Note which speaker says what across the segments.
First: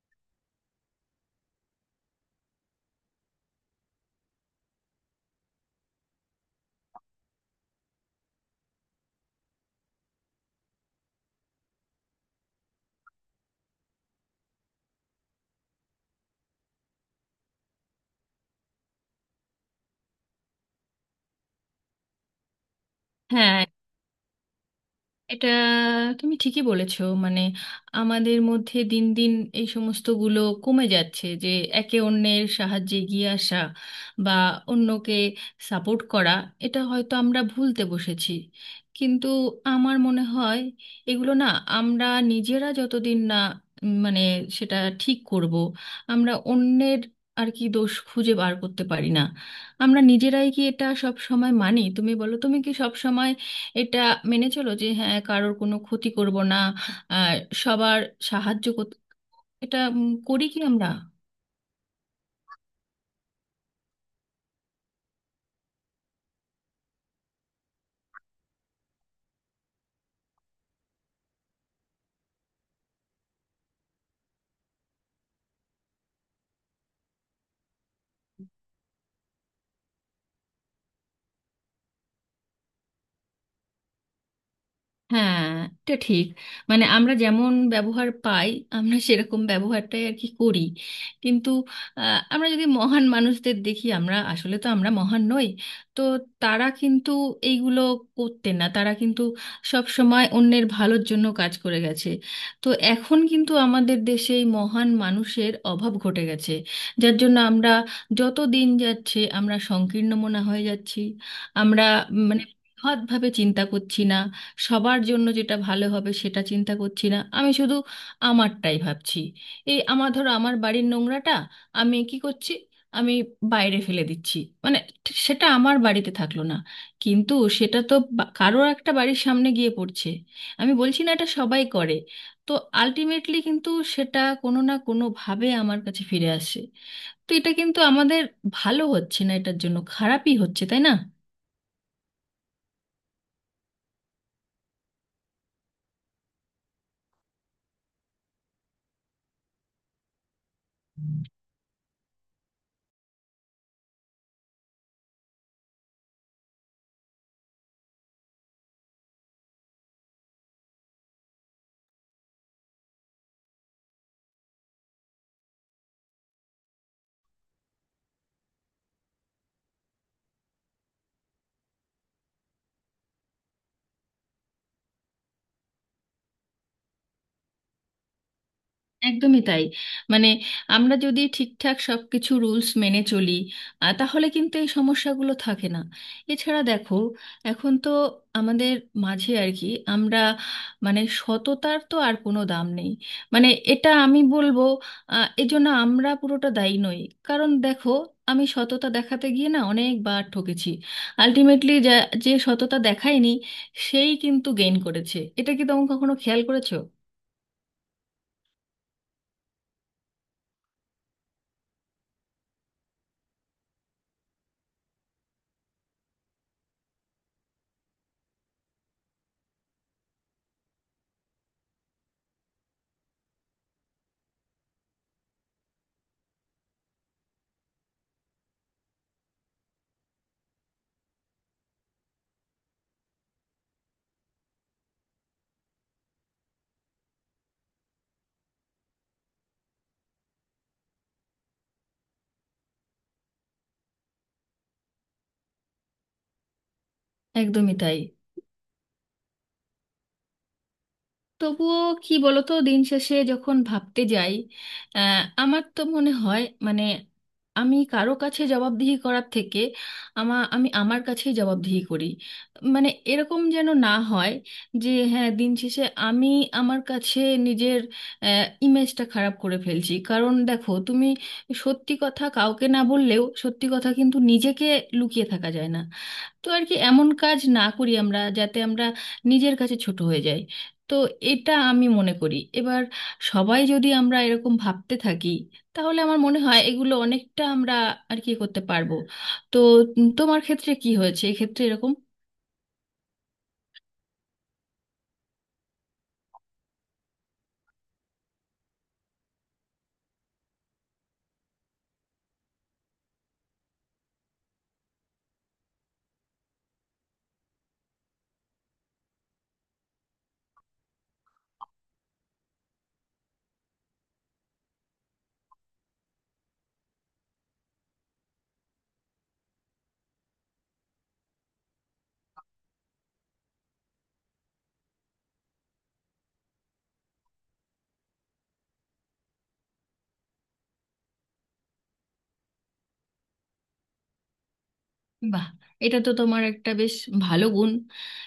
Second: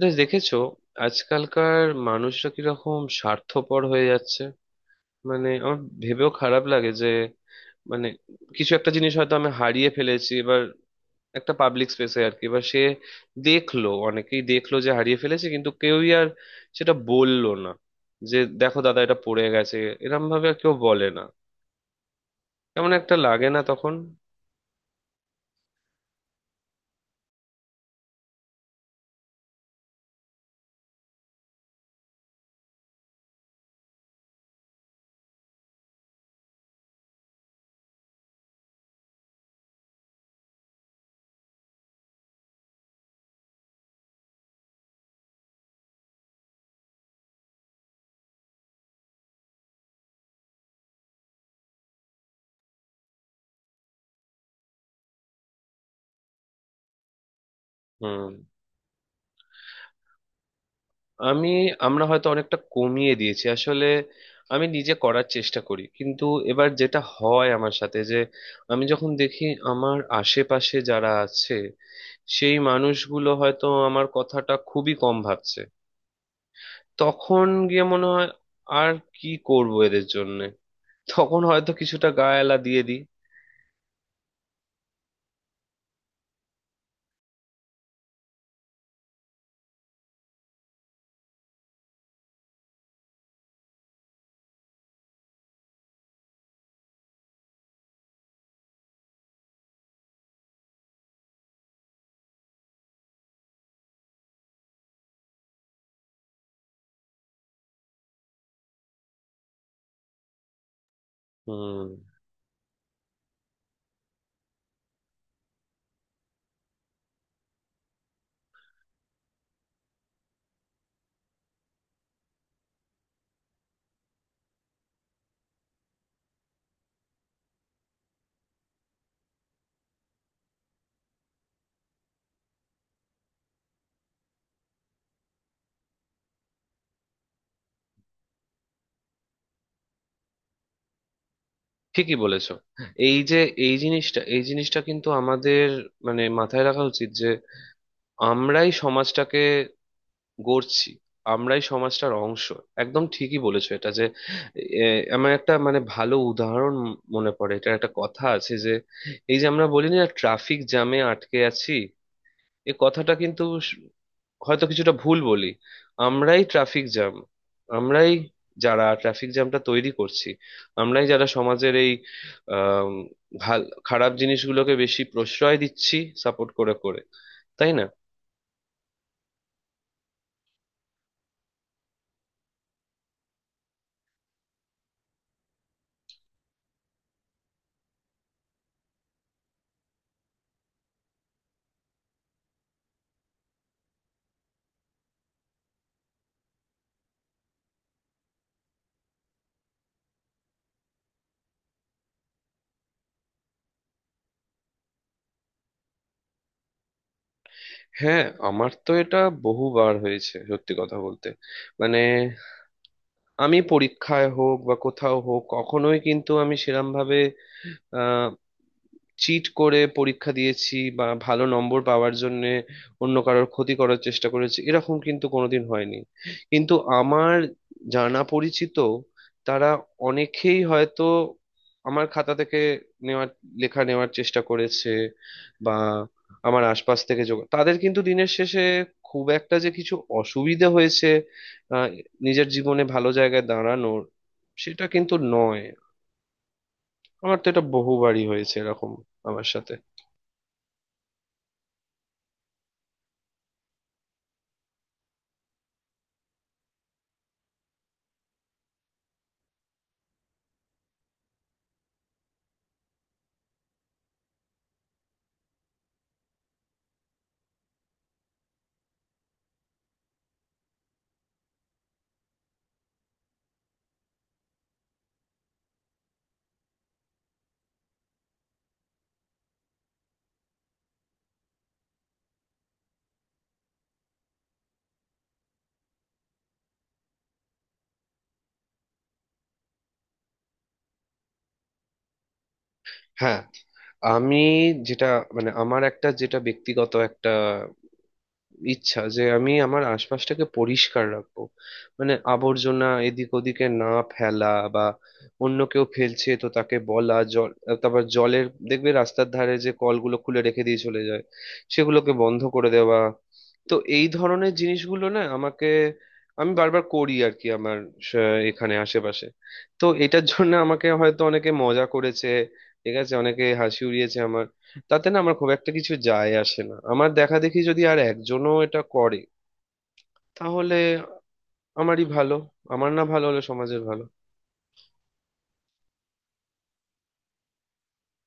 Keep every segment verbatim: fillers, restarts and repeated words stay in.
Speaker 1: দে- দেখেছো? আজকালকার মানুষরা কিরকম স্বার্থপর হয়ে যাচ্ছে। মানে আমার ভেবেও খারাপ লাগে যে মানে কিছু একটা জিনিস হয়তো আমি হারিয়ে ফেলেছি এবার, একটা পাবলিক স্পেসে আর কি। এবার সে দেখলো, অনেকেই দেখলো যে হারিয়ে ফেলেছে, কিন্তু কেউই আর সেটা বললো না যে দেখো দাদা এটা পড়ে গেছে। এরম ভাবে আর কেউ বলে না। কেমন একটা লাগে না
Speaker 2: হ্যাঁ,
Speaker 1: তখন?
Speaker 2: এটা তুমি ঠিকই বলেছো। মানে আমাদের মধ্যে দিন দিন এই সমস্তগুলো কমে যাচ্ছে, যে একে অন্যের সাহায্যে এগিয়ে আসা বা অন্যকে সাপোর্ট করা, এটা হয়তো আমরা ভুলতে বসেছি। কিন্তু আমার মনে হয় এগুলো না, আমরা নিজেরা যতদিন না উম, মানে সেটা ঠিক করব, আমরা অন্যের আর কি দোষ খুঁজে বার করতে পারি না। আমরা নিজেরাই কি এটা সব সময় মানি? তুমি বলো, তুমি কি সব এটা মেনে চলো যে হ্যাঁ কারোর কোনো ক্ষতি করব না আর সবার
Speaker 1: হুম।
Speaker 2: সাহায্য করতে এটা উম, করি কি আমরা?
Speaker 1: আমি, আমরা হয়তো অনেকটা কমিয়ে দিয়েছি আসলে। আমি নিজে করার চেষ্টা করি, কিন্তু এবার যেটা হয় আমার সাথে যে আমি যখন দেখি আমার আশেপাশে যারা আছে সেই মানুষগুলো হয়তো আমার কথাটা খুবই কম ভাবছে, তখন গিয়ে মনে হয় আর কি করব এদের জন্য। তখন হয়তো কিছুটা গায়ে দিয়ে দিই।
Speaker 2: হ্যাঁ, এটা ঠিক। মানে আমরা যেমন ব্যবহার পাই, আমরা সেরকম ব্যবহারটাই আর কি করি। কিন্তু আহ, আমরা যদি মহান মানুষদের দেখি, আমরা আসলে তো আমরা মহান নই। তো তারা কিন্তু এইগুলো করতেন না, তারা কিন্তু সব সময় অন্যের ভালোর জন্য কাজ করে গেছে। তো এখন কিন্তু আমাদের দেশে এই মহান মানুষের অভাব ঘটে গেছে, যার জন্য আমরা, যত দিন যাচ্ছে আমরা সংকীর্ণ মনা হয়ে যাচ্ছি। আমরা
Speaker 1: হুম,
Speaker 2: মানে বৃহৎভাবে চিন্তা করছি না, সবার জন্য যেটা ভালো হবে সেটা চিন্তা করছি না, আমি শুধু আমারটাই ভাবছি। এই আমার, ধরো, আমার বাড়ির নোংরাটা আমি কি করছি? আমি বাইরে ফেলে দিচ্ছি। মানে ঠিক সেটা আমার বাড়িতে থাকলো না, কিন্তু সেটা তো বা- কারোর একটা বাড়ির সামনে গিয়ে পড়ছে। আমি বলছি না এটা সবাই করে, তো আলটিমেটলি কিন্তু সেটা কোনো না কোনোভাবে আমার কাছে ফিরে আসে। তো এটা কিন্তু আমাদের ভালো হচ্ছে না, এটার জন্য খারাপই হচ্ছে, তাই না?
Speaker 1: ঠিকই বলেছো। এই যে, এই জিনিসটা এই জিনিসটা কিন্তু আমাদের মানে মাথায় রাখা উচিত যে আমরাই সমাজটাকে গড়ছি, আমরাই সমাজটার অংশ। একদম ঠিকই বলেছো এটা যে এ, আমার একটা মানে ভালো উদাহরণ মনে পড়ে। এটা একটা কথা আছে যে এই যে আমরা বলি না ট্রাফিক জ্যামে আটকে আছি, এ কথাটা কিন্তু স- হয়তো কিছুটা ভুল বলি। আমরাই ট্রাফিক জ্যাম, আমরাই যারা ট্রাফিক জ্যামটা তৈরি করছি। আমরাই যারা সমাজের এই আম, ভাল খারাপ জিনিসগুলোকে বেশি প্রশ্রয় দিচ্ছি, সাপোর্ট করে করে, তাই না?
Speaker 2: একদমই তাই। মানে আমরা যদি ঠিকঠাক সবকিছু রুলস মেনে চলি, আহ, তাহলে কিন্তু এই সমস্যাগুলো থাকে না। এছাড়া দেখো, এখন তো আমাদের মাঝে আর কি আমরা মানে সততার তো আর কোনো দাম নেই। মানে এটা আমি বলবো, আহ, এজন্য আমরা পুরোটা দায়ী নই। কারণ দেখো, আমি সততা দেখাতে গিয়ে না অনেকবার ঠকেছি। আলটিমেটলি যা, যে সততা দেখায়নি, সেই কিন্তু গেইন করেছে। এটা কি তোমরা কখনো খেয়াল করেছো?
Speaker 1: হ্যাঁ, আমার তো এটা বহুবার হয়েছে, সত্যি কথা বলতে। মানে আমি পরীক্ষায় হোক বা কোথাও হোক, কখনোই কিন্তু আমি সেরম ভাবে চিট করে পরীক্ষা দিয়েছি বা ভালো নম্বর পাওয়ার জন্য অন্য কারোর ক্ষতি করার চেষ্টা করেছি এরকম কিন্তু কোনোদিন হয়নি। কিন্তু আমার জানা পরিচিত, তারা অনেকেই হয়তো আমার খাতা থেকে নেওয়ার, লেখা নেওয়ার চেষ্টা করেছে বা আমার আশপাশ থেকে যোগ তাদের, কিন্তু দিনের শেষে খুব একটা যে কিছু অসুবিধা হয়েছে আহ, নিজের জীবনে ভালো জায়গায় দাঁড়ানোর, সেটা কিন্তু নয়। আমার তো এটা
Speaker 2: একদমই তাই।
Speaker 1: বহুবারই হয়েছে এরকম আমার সাথে।
Speaker 2: তবুও কি বলতো, দিন শেষে যখন ভাবতে যাই, আহ, আমার তো মনে হয় মানে, আমি কারো কাছে জবাবদিহি করার থেকে আমা আমি আমার কাছেই জবাবদিহি করি। মানে এরকম যেন না হয় যে হ্যাঁ দিন শেষে আমি আমার কাছে নিজের ইমেজটা খারাপ করে ফেলছি। কারণ দেখো, তুমি সত্যি কথা কাউকে না বললেও সত্যি কথা কিন্তু নিজেকে লুকিয়ে থাকা যায় না। তো আর কি এমন কাজ না করি আমরা যাতে আমরা নিজের কাছে ছোট হয়ে যাই। তো এটা আমি মনে করি। এবার সবাই যদি আমরা এরকম ভাবতে থাকি, তাহলে আমার মনে হয় এগুলো অনেকটা আমরা আর কি করতে পারবো। তো উম, তোমার ক্ষেত্রে কি হয়েছে এক্ষেত্রে এরকম?
Speaker 1: হ্যাঁ, আমি যেটা মানে আমার একটা যেটা ব্যক্তিগত একটা ইচ্ছা যে আমি আমার আশপাশটাকে পরিষ্কার রাখবো। মানে আবর্জনা এদিক ওদিকে না ফেলা বা অন্য কেউ ফেলছে তো তাকে বলা। জল, তারপর জলের দেখবে রাস্তার ধারে যে কলগুলো খুলে রেখে দিয়ে চলে যায়, সেগুলোকে বন্ধ করে দেওয়া। তো এই ধরনের জিনিসগুলো না আমাকে, আমি বারবার করি আর কি আমার স- এখানে আশেপাশে। তো এটার জন্য আমাকে হয়তো অনেকে মজা করেছে, ঠিক আছে, অনেকে হাসি উড়িয়েছে আমার। তাতে না আমার খুব একটা কিছু যায় আসে না। আমার দেখা দেখি যদি আর একজনও এটা করে, তাহলে আমারই ভালো। আমার না ভালো হলে সমাজের ভালো।
Speaker 2: বাহ, এটা তো তোমার একটা বেশ ভালো গুণ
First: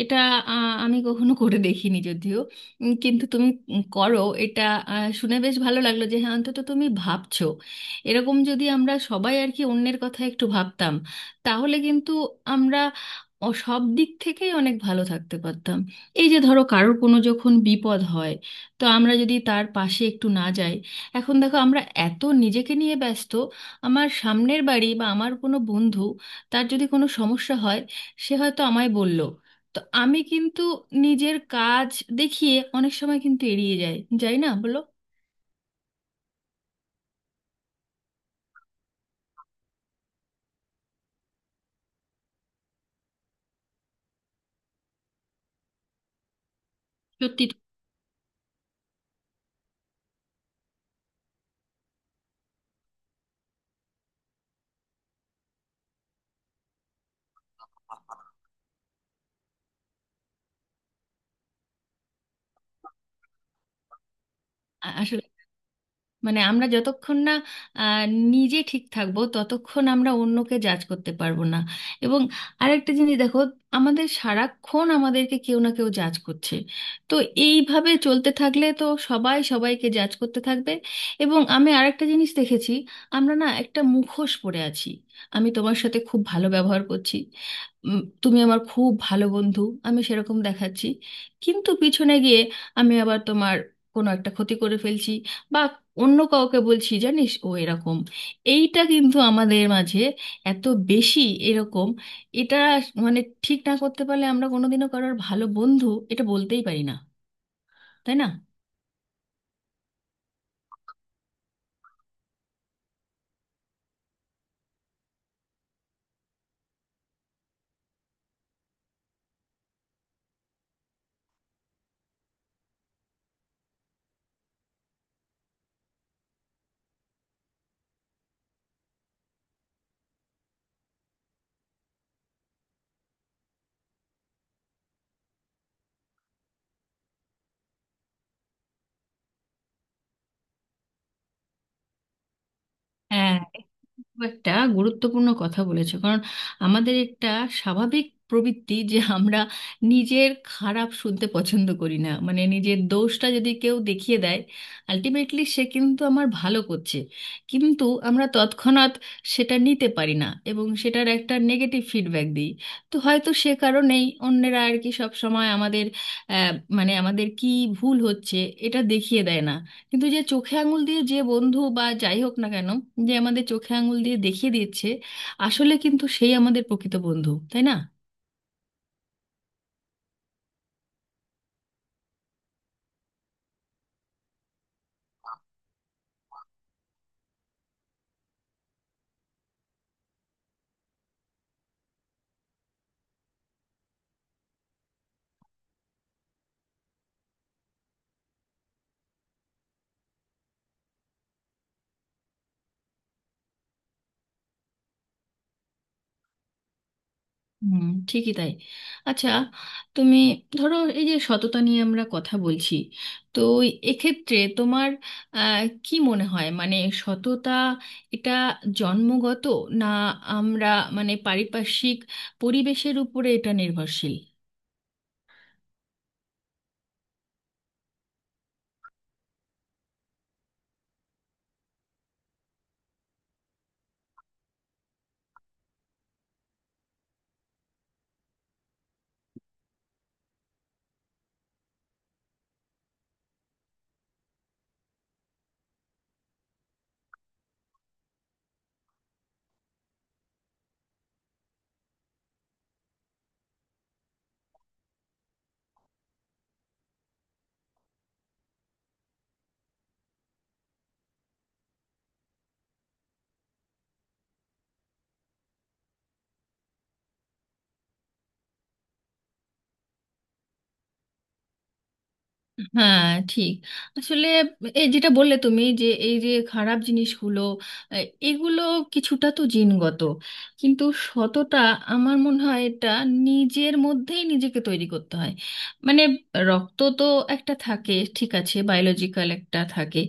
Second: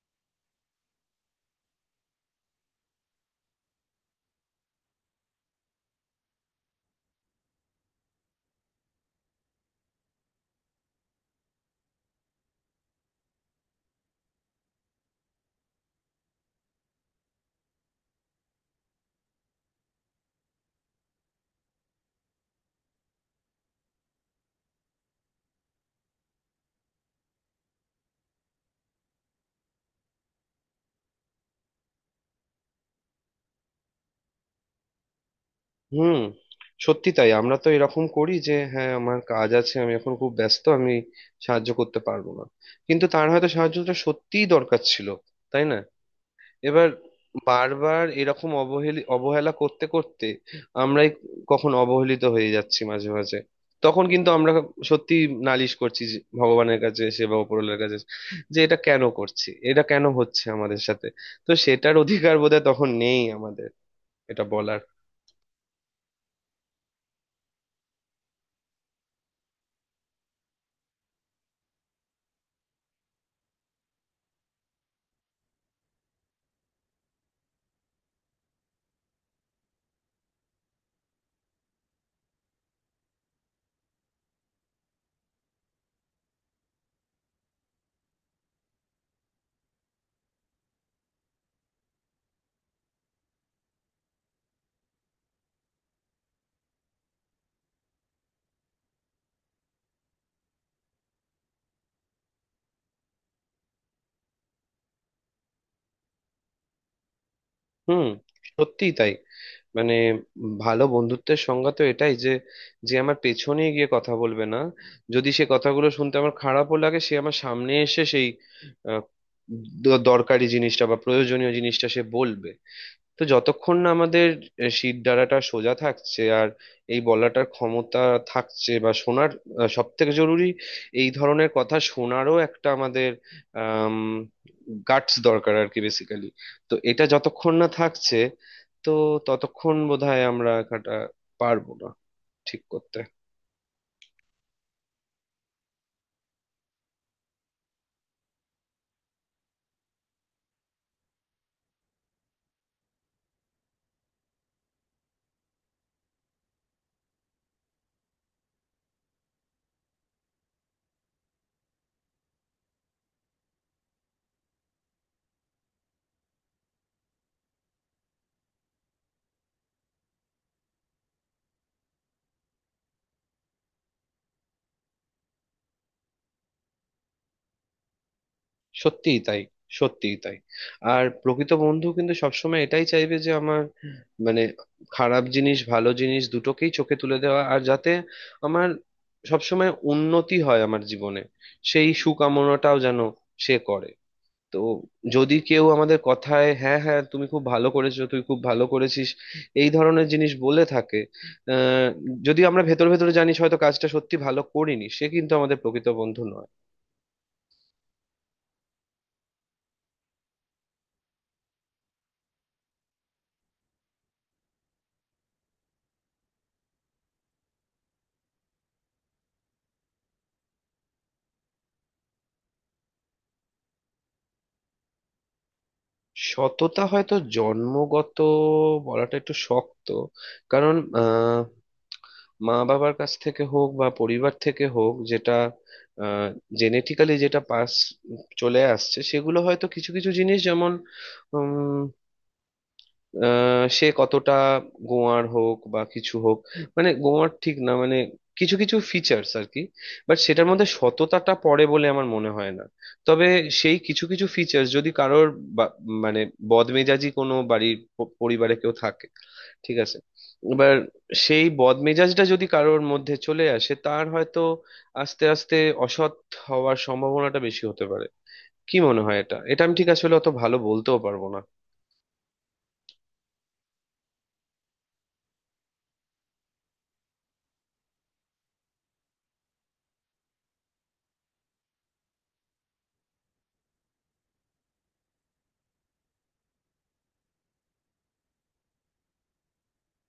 Speaker 2: এটা। আহ, আমি কখনো করে দেখিনি যদিও, উম, কিন্তু তুমি উম, করো এটা। আহ, শুনে বেশ ভালো লাগলো যে হ্যাঁ অন্তত তুমি ভাবছো। এরকম যদি আমরা সবাই আর কি অন্যের কথা একটু ভাবতাম, তাহলে কিন্তু আমরা অ- সব দিক থেকেই অনেক ভালো থাকতে পারতাম। এই যে ধরো কারোর কোনো যখন বিপদ হয়, তো আমরা যদি তার পাশে একটু না যাই। এখন দেখো, আমরা এত নিজেকে নিয়ে ব্যস্ত। আমার সামনের বাড়ি বা আমার কোনো বন্ধু, তার যদি কোনো সমস্যা হয়, সে হয়তো আমায় বলল, তো আমি কিন্তু নিজের কাজ দেখিয়ে অনেক সময় কিন্তু এড়িয়ে যাই। যাই না বলো?
Speaker 1: হুম, সত্যি তাই। আমরা তো এরকম করি যে হ্যাঁ, আমার কাজ আছে, আমি এখন খুব ব্যস্ত, আমি সাহায্য করতে পারবো না। কিন্তু তার হয়তো সাহায্যটা সত্যিই দরকার ছিল, তাই না? এবার
Speaker 2: সত্যি তো।
Speaker 1: বারবার এরকম অবহেলি অবহেলা করতে করতে আমরাই কখন অবহেলিত হয়ে যাচ্ছি মাঝে মাঝে। তখন কিন্তু আমরা সত্যি নালিশ করছি যে ভগবানের কাছে, সেবা উপরওয়ালার কাছে, যে এটা কেন করছি, এটা কেন হচ্ছে আমাদের সাথে। তো সেটার অধিকার বোধহয় তখন নেই আমাদের এটা বলার।
Speaker 2: আ- আসলে মানে আমরা যতক্ষণ না আহ, নিজে ঠিক থাকবো, ততক্ষণ আমরা অন্যকে জাজ করতে পারবো না। এবং আরেকটা জিনিস দেখো, আমাদের সারাক্ষণ আমাদেরকে কেউ না কেউ জাজ করছে। তো এইভাবে চলতে থাকলে তো সবাই সবাইকে জাজ করতে থাকবে। এবং আমি আরেকটা জিনিস দেখেছি, আমরা না একটা মুখোশ পরে আছি। আমি তোমার সাথে খুব ভালো ব্যবহার করছি, উম, তুমি আমার খুব ভালো বন্ধু, আমি সেরকম দেখাচ্ছি, কিন্তু পিছনে গিয়ে আমি আবার তোমার কোনো একটা ক্ষতি করে ফেলছি বা অন্য কাউকে বলছি, জানিস ও এরকম। এইটা কিন্তু আমাদের মাঝে এত বেশি এরকম, এটা মানে ঠিক না করতে পারলে আমরা কোনোদিনও কারোর ভালো বন্ধু এটা বলতেই পারি না,
Speaker 1: হুম,
Speaker 2: তাই না?
Speaker 1: সত্যিই তাই। মানে ভালো বন্ধুত্বের সংজ্ঞা তো এটাই যে, যে আমার পেছনে গিয়ে কথা বলবে না, যদি সে কথাগুলো শুনতে আমার খারাপও লাগে সে আমার সামনে এসে সেই আহ, দ- দরকারি জিনিসটা বা প্রয়োজনীয় জিনিসটা সে বলবে। তো যতক্ষণ না আমাদের শির দ্বারাটা সোজা থাকছে আর এই বলাটার ক্ষমতা থাকছে বা শোনার, সব থেকে জরুরি এই ধরনের কথা শোনারও একটা আমাদের আম গাটস দরকার আর কি, বেসিক্যালি। তো এটা যতক্ষণ না থাকছে তো ততক্ষণ বোধহয় আমরা কাটা পারবো না ঠিক করতে।
Speaker 2: হ্যাঁ, খুব একটা গুরুত্বপূর্ণ কথা বলেছো। কারণ আমাদের একটা স্বাভাবিক প্রবৃত্তি যে আমরা নিজের খারাপ শুনতে পছন্দ করি না। মানে নিজের দোষটা যদি কেউ দেখিয়ে দেয়, আলটিমেটলি সে কিন্তু আমার ভালো করছে, কিন্তু আমরা তৎক্ষণাৎ সেটা নিতে পারি না এবং সেটার একটা নেগেটিভ ফিডব্যাক দিই। তো হয়তো সে কারণেই অন্যেরা আর কি সব সময় আমাদের আহ, মানে আমাদের কি ভুল হচ্ছে এটা দেখিয়ে দেয় না। কিন্তু যে চোখে আঙুল দিয়ে, যে বন্ধু বা যাই হোক না কেন, যে আমাদের চোখে আঙুল দিয়ে দেখিয়ে দিচ্ছে, আসলে কিন্তু সেই আমাদের প্রকৃত বন্ধু, তাই না?
Speaker 1: সত্যিই তাই, সত্যিই তাই। আর প্রকৃত বন্ধু কিন্তু সবসময় এটাই চাইবে যে আমার মানে খারাপ জিনিস ভালো জিনিস দুটোকেই চোখে তুলে দেওয়া আর যাতে আমার সবসময় উন্নতি হয় আমার জীবনে, সেই সুকামনাটাও যেন সে করে। তো যদি কেউ আমাদের কথায় হ্যাঁ হ্যাঁ তুমি খুব ভালো করেছো তুই খুব ভালো করেছিস এই ধরনের জিনিস বলে থাকে, আহ যদি আমরা ভেতর ভেতরে জানিস হয়তো কাজটা সত্যি ভালো করিনি, সে কিন্তু আমাদের প্রকৃত বন্ধু নয়।
Speaker 2: হুম, ঠিকই তাই। আচ্ছা, তুমি ধরো এই যে সততা নিয়ে আমরা কথা বলছি, তো এক্ষেত্রে তোমার আহ, কি মনে হয় মানে সততা এটা জন্মগত, না আমরা মানে পারিপার্শ্বিক পরিবেশের উপরে এটা নির্ভরশীল?
Speaker 1: সততা হয়তো জন্মগত বলাটা একটু শক্ত। কারণ আহ মা বাবার কাছ থেকে হোক বা পরিবার থেকে হোক যেটা জেনেটিক্যালি যেটা পাস চলে আসছে সেগুলো হয়তো কিছু কিছু জিনিস, যেমন আহ সে কতটা গোয়ার হোক বা কিছু হোক, মানে গোয়ার ঠিক না, মানে কিছু কিছু ফিচার্স আর কি। বাট সেটার মধ্যে সততাটা পড়ে বলে আমার মনে হয় না। তবে সেই কিছু কিছু ফিচার্স যদি কারোর বা- মানে বদমেজাজি কোনো বাড়ির প- পরিবারে কেউ থাকে, ঠিক আছে, এবার সেই বদমেজাজটা যদি কারোর মধ্যে চলে আসে তার হয়তো আস্তে আস্তে অসৎ হওয়ার সম্ভাবনাটা বেশি হতে পারে। কি মনে হয়? এটা এটা আমি ঠিক আসলে অত ভালো বলতেও পারবো না।
Speaker 2: হ্যাঁ, ঠিক। আসলে এই যেটা বললে তুমি, যে এই যে খারাপ জিনিসগুলো, আহ, এগুলো কিছুটা তো জিনগত, কিন্তু সততা আমার মনে হয় এটা নিজের মধ্যেই নিজেকে তৈরি করতে হয়। মানে রক্ত তো একটা থাকে, ঠিক আছে, বায়োলজিক্যাল একটা থাকে,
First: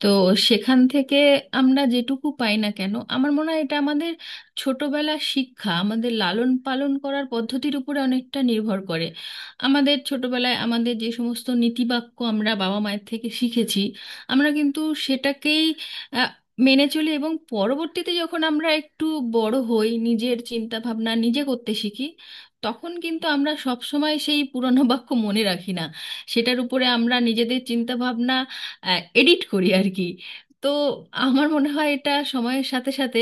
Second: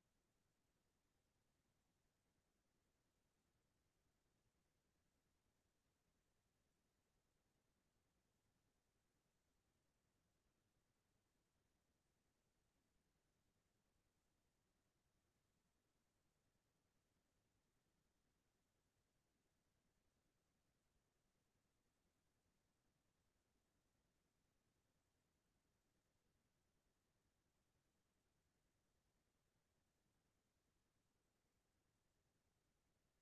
Speaker 2: তো সেখান থেকে আমরা যেটুকু পাই না কেন, আমার মনে হয় এটা আমাদের ছোটবেলা শিক্ষা, আমাদের লালন পালন করার পদ্ধতির উপরে অনেকটা নির্ভর করে। আমাদের ছোটবেলায় আমাদের যে সমস্ত নীতিবাক্য আমরা বাবা মায়ের থেকে শিখেছি, আমরা কিন্তু সেটাকেই আহ, মেনে চলি। এবং পরবর্তীতে যখন আমরা একটু বড় হই, নিজের চিন্তা ভাবনা নিজে করতে শিখি, তখন কিন্তু আমরা সব সময় সেই পুরনো বাক্য মনে রাখি না। সেটার উপরে আমরা নিজেদের চিন্তা ভাবনা এডিট করি আর কি। তো আমার মনে হয় এটা সময়ের সাথে সাথে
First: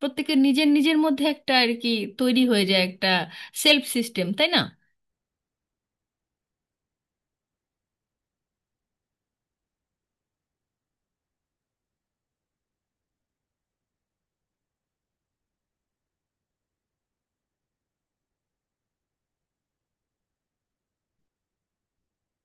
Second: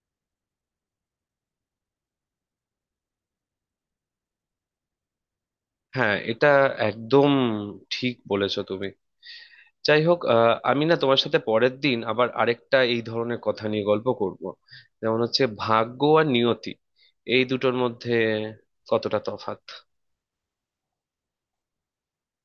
Speaker 2: প্রত্যেকের নিজের নিজের মধ্যে একটা আর কি তৈরি হয়ে যায়, একটা সেলফ সিস্টেম, তাই না?
Speaker 1: হ্যাঁ এটা একদম ঠিক বলেছো তুমি। যাই হোক, আহ, আমি না তোমার সাথে পরের দিন আবার আরেকটা এই ধরনের কথা নিয়ে গল্প করব, যেমন হচ্ছে ভাগ্য আর নিয়তি, এই দুটোর মধ্যে কতটা তফাৎ।